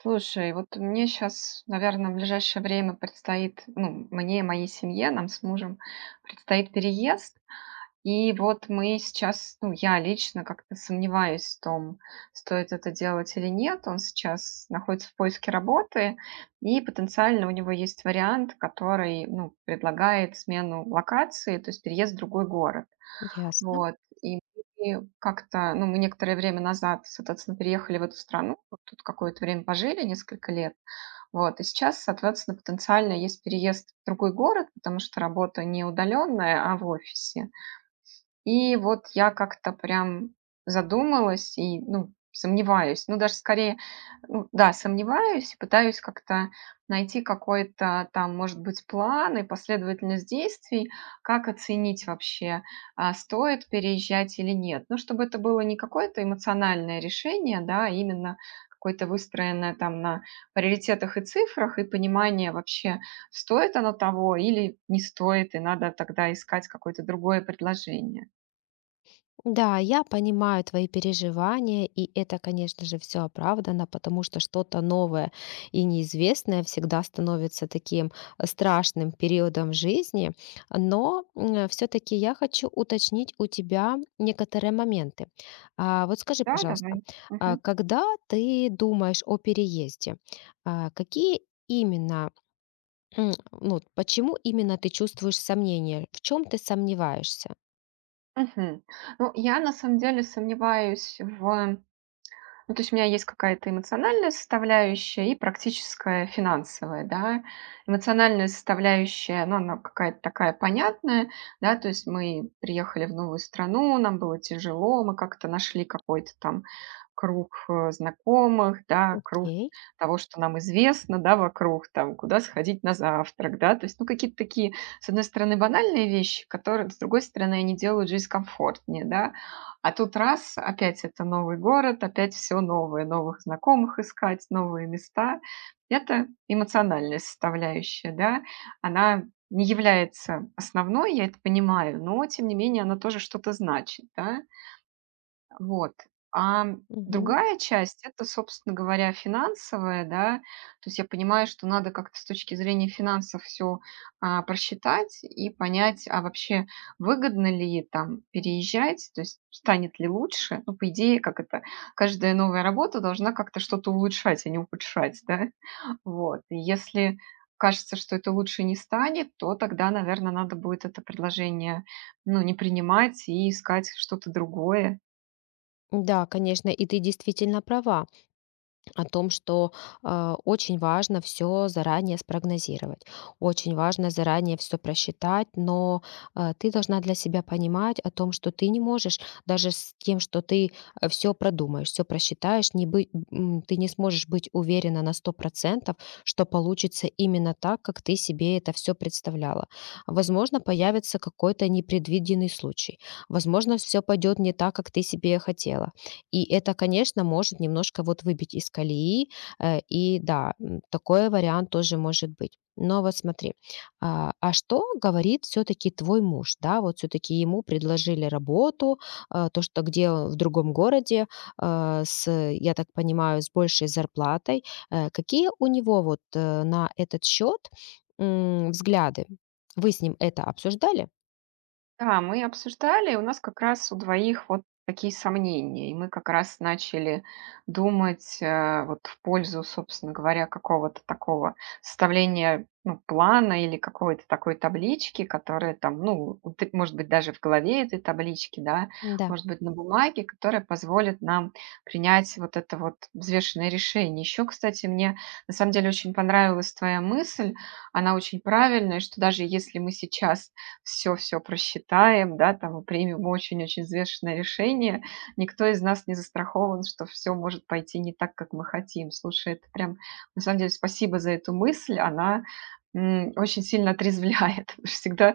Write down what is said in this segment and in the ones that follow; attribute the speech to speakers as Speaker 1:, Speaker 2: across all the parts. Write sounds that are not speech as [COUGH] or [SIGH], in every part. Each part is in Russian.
Speaker 1: Слушай, вот мне сейчас, наверное, в ближайшее время предстоит, ну, мне и моей семье, нам с мужем предстоит переезд. И вот мы сейчас, ну, я лично как-то сомневаюсь в том, стоит это делать или нет. Он сейчас находится в поиске работы, и потенциально у него есть вариант, который, ну, предлагает смену локации, то есть переезд в другой город.
Speaker 2: Ясно.
Speaker 1: Вот, и мы как-то, ну, мы некоторое время назад, соответственно, переехали в эту страну, вот тут какое-то время пожили, несколько лет. Вот, и сейчас, соответственно, потенциально есть переезд в другой город, потому что работа не удаленная, а в офисе. И вот я как-то прям задумалась и, ну, сомневаюсь. Ну, даже скорее, ну да, сомневаюсь, пытаюсь как-то найти какой-то там, может быть, план и последовательность действий, как оценить вообще, стоит переезжать или нет. Ну, чтобы это было не какое-то эмоциональное решение, да, а именно какое-то выстроенное там на приоритетах и цифрах, и понимание вообще, стоит оно того или не стоит, и надо тогда искать какое-то другое предложение.
Speaker 2: Да, я понимаю твои переживания, и это, конечно же, все оправдано, потому что что-то новое и неизвестное всегда становится таким страшным периодом жизни. Но все-таки я хочу уточнить у тебя некоторые моменты. Вот скажи,
Speaker 1: Да,
Speaker 2: пожалуйста,
Speaker 1: давай. Мгм.
Speaker 2: когда ты думаешь о переезде, какие именно, ну, почему именно ты чувствуешь сомнения? В чем ты сомневаешься?
Speaker 1: Мгм. Ну, я на самом деле сомневаюсь в Ну, то есть у меня есть какая-то эмоциональная составляющая и практическая финансовая, да. Эмоциональная составляющая, ну, она какая-то такая понятная, да, то есть мы приехали в новую страну, нам было тяжело, мы как-то нашли какой-то там круг знакомых, да, круг
Speaker 2: Окей.
Speaker 1: того, что нам известно, да, вокруг, там, куда сходить на завтрак, да, то есть, ну, какие-то такие, с одной стороны, банальные вещи, которые, с другой стороны, они делают жизнь комфортнее, да, а тут раз, опять это новый город, опять все новое, новых знакомых искать, новые места. Это эмоциональная составляющая, да. Она не является основной, я это понимаю, но тем не менее она тоже что-то значит, да. Вот. А
Speaker 2: Мгм.
Speaker 1: другая часть- это, собственно говоря, финансовая, да. То есть я понимаю, что надо как-то с точки зрения финансов все просчитать и понять, а вообще выгодно ли там переезжать, то есть станет ли лучше. Ну, по идее, как это, каждая новая работа должна как-то что-то улучшать, а не ухудшать, да. [LAUGHS] Вот. И если кажется, что это лучше не станет, то тогда, наверное, надо будет это предложение, ну, не принимать и искать что-то другое.
Speaker 2: Да, конечно, и ты действительно права о том, что очень важно все заранее спрогнозировать, очень важно заранее все просчитать, но, ты должна для себя понимать о том, что ты не можешь даже с тем, что ты все продумаешь, все просчитаешь, не быть, ты не сможешь быть уверена на 100%, что получится именно так, как ты себе это все представляла. Возможно, появится какой-то непредвиденный случай, возможно, все пойдет не так, как ты себе хотела, и это, конечно, может немножко вот выбить из колеи. И да, такой вариант тоже может быть. Но вот смотри, а что говорит все-таки твой муж? Да, вот все-таки ему предложили работу, то, что где он в другом городе, я так понимаю, с большей зарплатой. Какие у него вот на этот счет взгляды? Вы с ним это обсуждали?
Speaker 1: Да, мы обсуждали, у нас как раз у двоих вот такие сомнения, и мы как раз начали думать вот в пользу, собственно говоря, какого-то такого составления, ну, плана или какой-то такой таблички, которая там, ну, может быть, даже в голове этой таблички, да,
Speaker 2: Да,
Speaker 1: может быть, на бумаге, которая позволит нам принять вот это вот взвешенное решение. Еще, кстати, мне на самом деле очень понравилась твоя мысль, она очень правильная, что даже если мы сейчас все-все просчитаем, да, там и примем очень-очень взвешенное решение. Никто из нас не застрахован, что все может пойти не так, как мы хотим. Слушай, это прям, на самом деле, спасибо за эту мысль, она очень сильно отрезвляет. [LAUGHS] Потому что всегда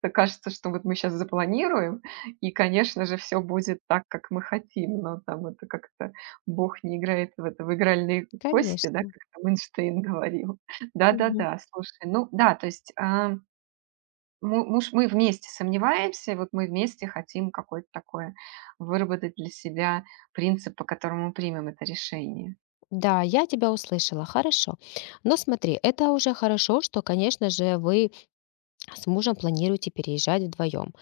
Speaker 1: как-то кажется, что вот мы сейчас запланируем, и, конечно же, все будет так, как мы хотим, но там это как-то Бог не играет в это в игральные кости, да,
Speaker 2: конечно.
Speaker 1: как там Эйнштейн говорил. [LAUGHS] Да-да-да, слушай, ну да, то есть а, Му муж, мы вместе сомневаемся, и вот мы вместе хотим какое-то такое выработать для себя принцип, по которому мы примем это решение.
Speaker 2: Да, я тебя услышала, хорошо. Но смотри, это уже хорошо, что, конечно же, вы с мужем планируете переезжать вдвоем.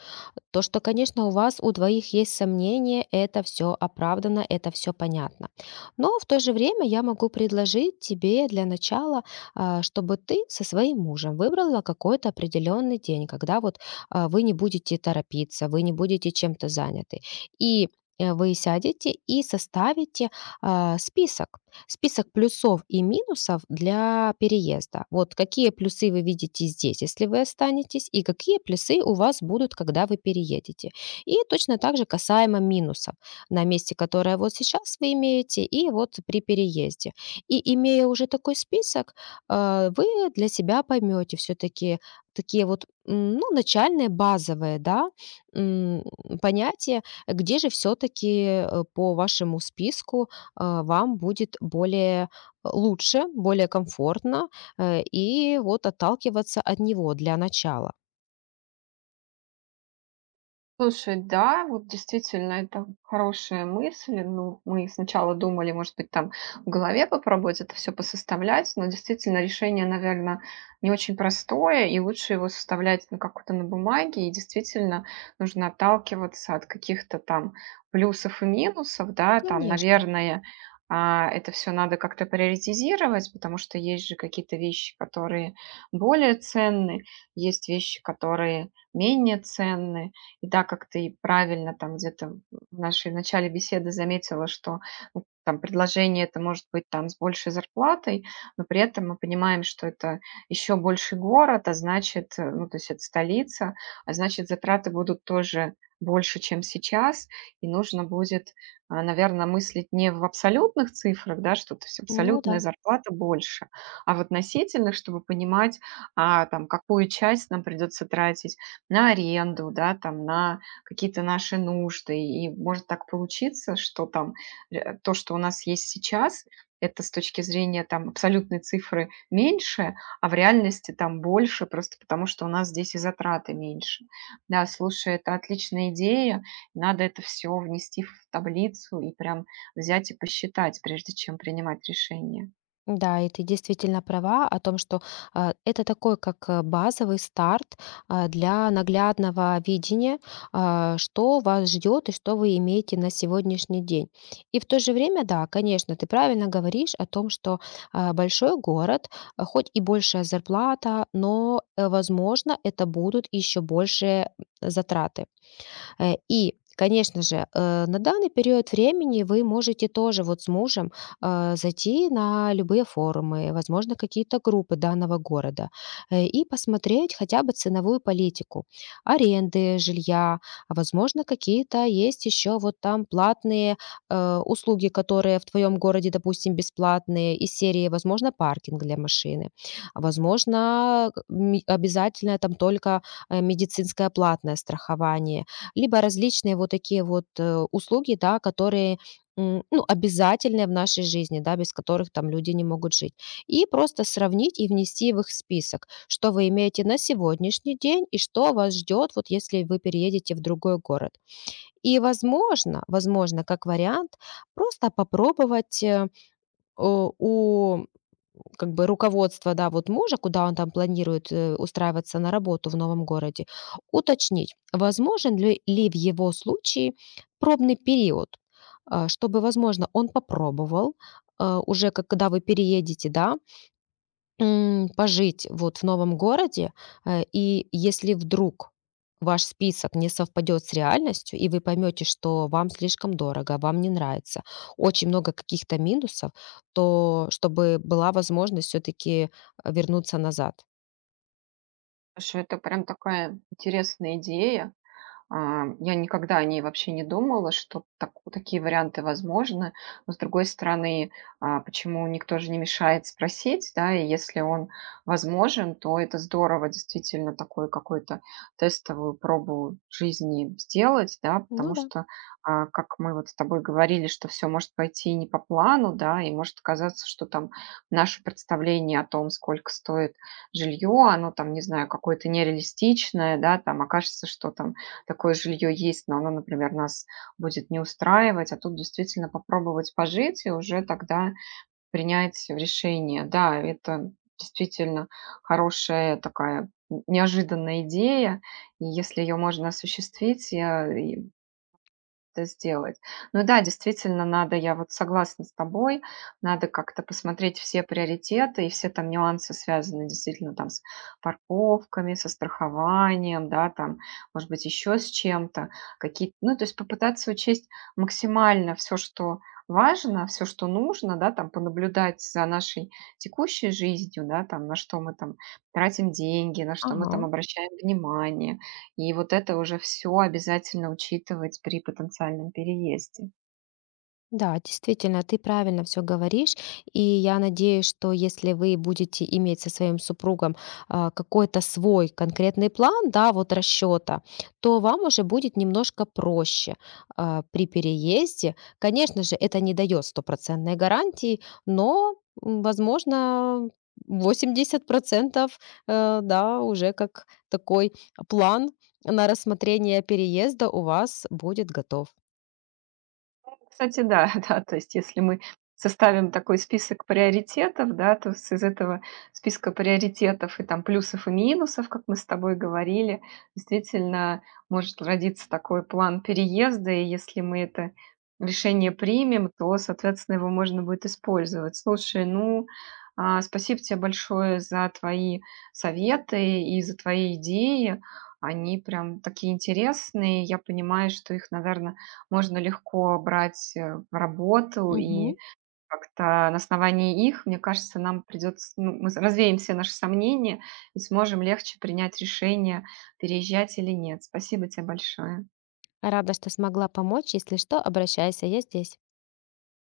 Speaker 2: То, что, конечно, у вас у двоих есть сомнения, это все оправдано, это все понятно. Но в то же время я могу предложить тебе для начала, чтобы ты со своим мужем выбрала какой-то определенный день, когда вот, вы не будете торопиться, вы не будете чем-то заняты. И, вы сядете и составите, список, список плюсов и минусов для переезда. Вот какие плюсы вы видите здесь, если вы останетесь, и какие плюсы у вас будут, когда вы переедете. И точно так же касаемо минусов на месте, которое вот сейчас вы имеете, и вот при переезде. И имея уже такой список, вы для себя поймете все-таки такие вот, ну, начальные, базовые, да, м, понятия, где же все-таки по вашему списку, вам будет более, лучше, более комфортно, и вот отталкиваться от него для начала.
Speaker 1: Слушай, да, вот действительно, это хорошая мысль. Ну, мы сначала думали, может быть, там в голове попробовать это все посоставлять, но действительно решение, наверное, не очень простое, и лучше его составлять на как-то на бумаге, и действительно нужно отталкиваться от каких-то там плюсов и минусов, да, там,
Speaker 2: Конечно.
Speaker 1: наверное, это все надо как-то приоритизировать, потому что есть же какие-то вещи, которые более ценны, есть вещи, которые менее ценны, и так как ты правильно там где-то в нашей начале беседы заметила, что, ну, там предложение это может быть там с большей зарплатой, но при этом мы понимаем, что это еще больше город, а значит, ну, то есть это столица, а значит, затраты будут тоже больше, чем сейчас, и нужно будет, наверное, мыслить не в абсолютных цифрах, да, что то есть
Speaker 2: Ну да.
Speaker 1: абсолютная зарплата больше, а в относительных, чтобы понимать, там, какую часть нам придется тратить на аренду, да, там, на какие-то наши нужды. И может так получиться, что там то, что у нас есть сейчас, это с точки зрения там абсолютной цифры меньше, а в реальности там больше, просто потому что у нас здесь и затраты меньше. Да, слушай, это отличная идея. Надо это все внести в таблицу и прям взять и посчитать, прежде чем принимать решение.
Speaker 2: Да, и ты действительно права о том, что, это такой как, базовый старт, для наглядного видения, что вас ждет и что вы имеете на сегодняшний день. И в то же время, да, конечно, ты правильно говоришь о том, что, большой город, хоть и большая зарплата, но, возможно, это будут еще большие затраты. И, конечно же, на данный период времени вы можете тоже вот с мужем, зайти на любые форумы, возможно, какие-то группы данного города, и посмотреть хотя бы ценовую политику аренды жилья, возможно, какие-то есть еще вот там платные, услуги, которые в твоем городе, допустим, бесплатные, из серии, возможно, паркинг для машины, возможно, к ми обязательно там только, медицинское платное страхование либо различные вот такие вот, услуги, да, которые, ну, обязательные в нашей жизни, да, без которых там люди не могут жить. И просто сравнить и внести в их список, что вы имеете на сегодняшний день и что вас ждет, вот если вы переедете в другой город. И возможно, возможно, как вариант, просто попробовать, э, о, у как бы руководство, да, вот мужа, куда он там планирует, устраиваться на работу в новом городе, уточнить, возможен ли, в его случае пробный период, чтобы, возможно, он попробовал, уже как когда вы переедете, да, пожить вот в новом городе, и если вдруг ваш список не совпадет с реальностью, и вы поймете, что вам слишком дорого, вам не нравится, очень много каких-то минусов, то чтобы была возможность все-таки вернуться назад.
Speaker 1: Слушай, это прям такая интересная идея. Я никогда о ней вообще не думала, что так такие варианты возможны. Но, с другой стороны, почему никто же не мешает спросить, да? И если он возможен, то это здорово действительно такой какой-то тестовую пробу жизни сделать, да,
Speaker 2: Ну
Speaker 1: потому
Speaker 2: да,
Speaker 1: что, как мы вот с тобой говорили, что все может пойти не по плану, да, и может оказаться, что там наше представление о том, сколько стоит жилье, оно там, не знаю, какое-то нереалистичное, да, там окажется, что там такое жилье есть, но оно, например, нас будет не устраивать, а тут действительно попробовать пожить и уже тогда принять решение. Да, это действительно хорошая такая неожиданная идея, и если ее можно осуществить, я и это сделать. Ну да, действительно, надо, я вот согласна с тобой, надо как-то посмотреть все приоритеты и все там нюансы, связаны действительно там с парковками, со страхованием, да, там, может быть, еще с чем-то, какие-то, ну, то есть попытаться учесть максимально все, что важно, все, что нужно, да, там, понаблюдать за нашей текущей жизнью, да, там, на что мы там тратим деньги, на что мы там
Speaker 2: ага.
Speaker 1: обращаем внимание, и вот это уже все обязательно учитывать при потенциальном переезде.
Speaker 2: Да, действительно, ты правильно все говоришь. И я надеюсь, что если вы будете иметь со своим супругом, какой-то свой конкретный план, да, вот расчета, то вам уже будет немножко проще, при переезде. Конечно же, это не дает стопроцентной гарантии, но, возможно, 80, да, уже как такой план на рассмотрение переезда у вас будет готов.
Speaker 1: Кстати, да, [LAUGHS] да, то есть если мы составим такой список приоритетов, да, то с из этого списка приоритетов и там плюсов и минусов, как мы с тобой говорили, действительно может родиться такой план переезда, и если мы это решение примем, то, соответственно, его можно будет использовать. Слушай, ну, спасибо тебе большое за твои советы и за твои идеи. Они прям такие интересные. Я понимаю, что их, наверное, можно легко брать, в работу, и
Speaker 2: Мгм.
Speaker 1: как-то на основании их, мне кажется, нам придется, ну, мы развеем все наши сомнения и сможем легче принять решение, переезжать или нет. Спасибо тебе большое.
Speaker 2: Рада, что смогла помочь. Если что, обращайся, я здесь.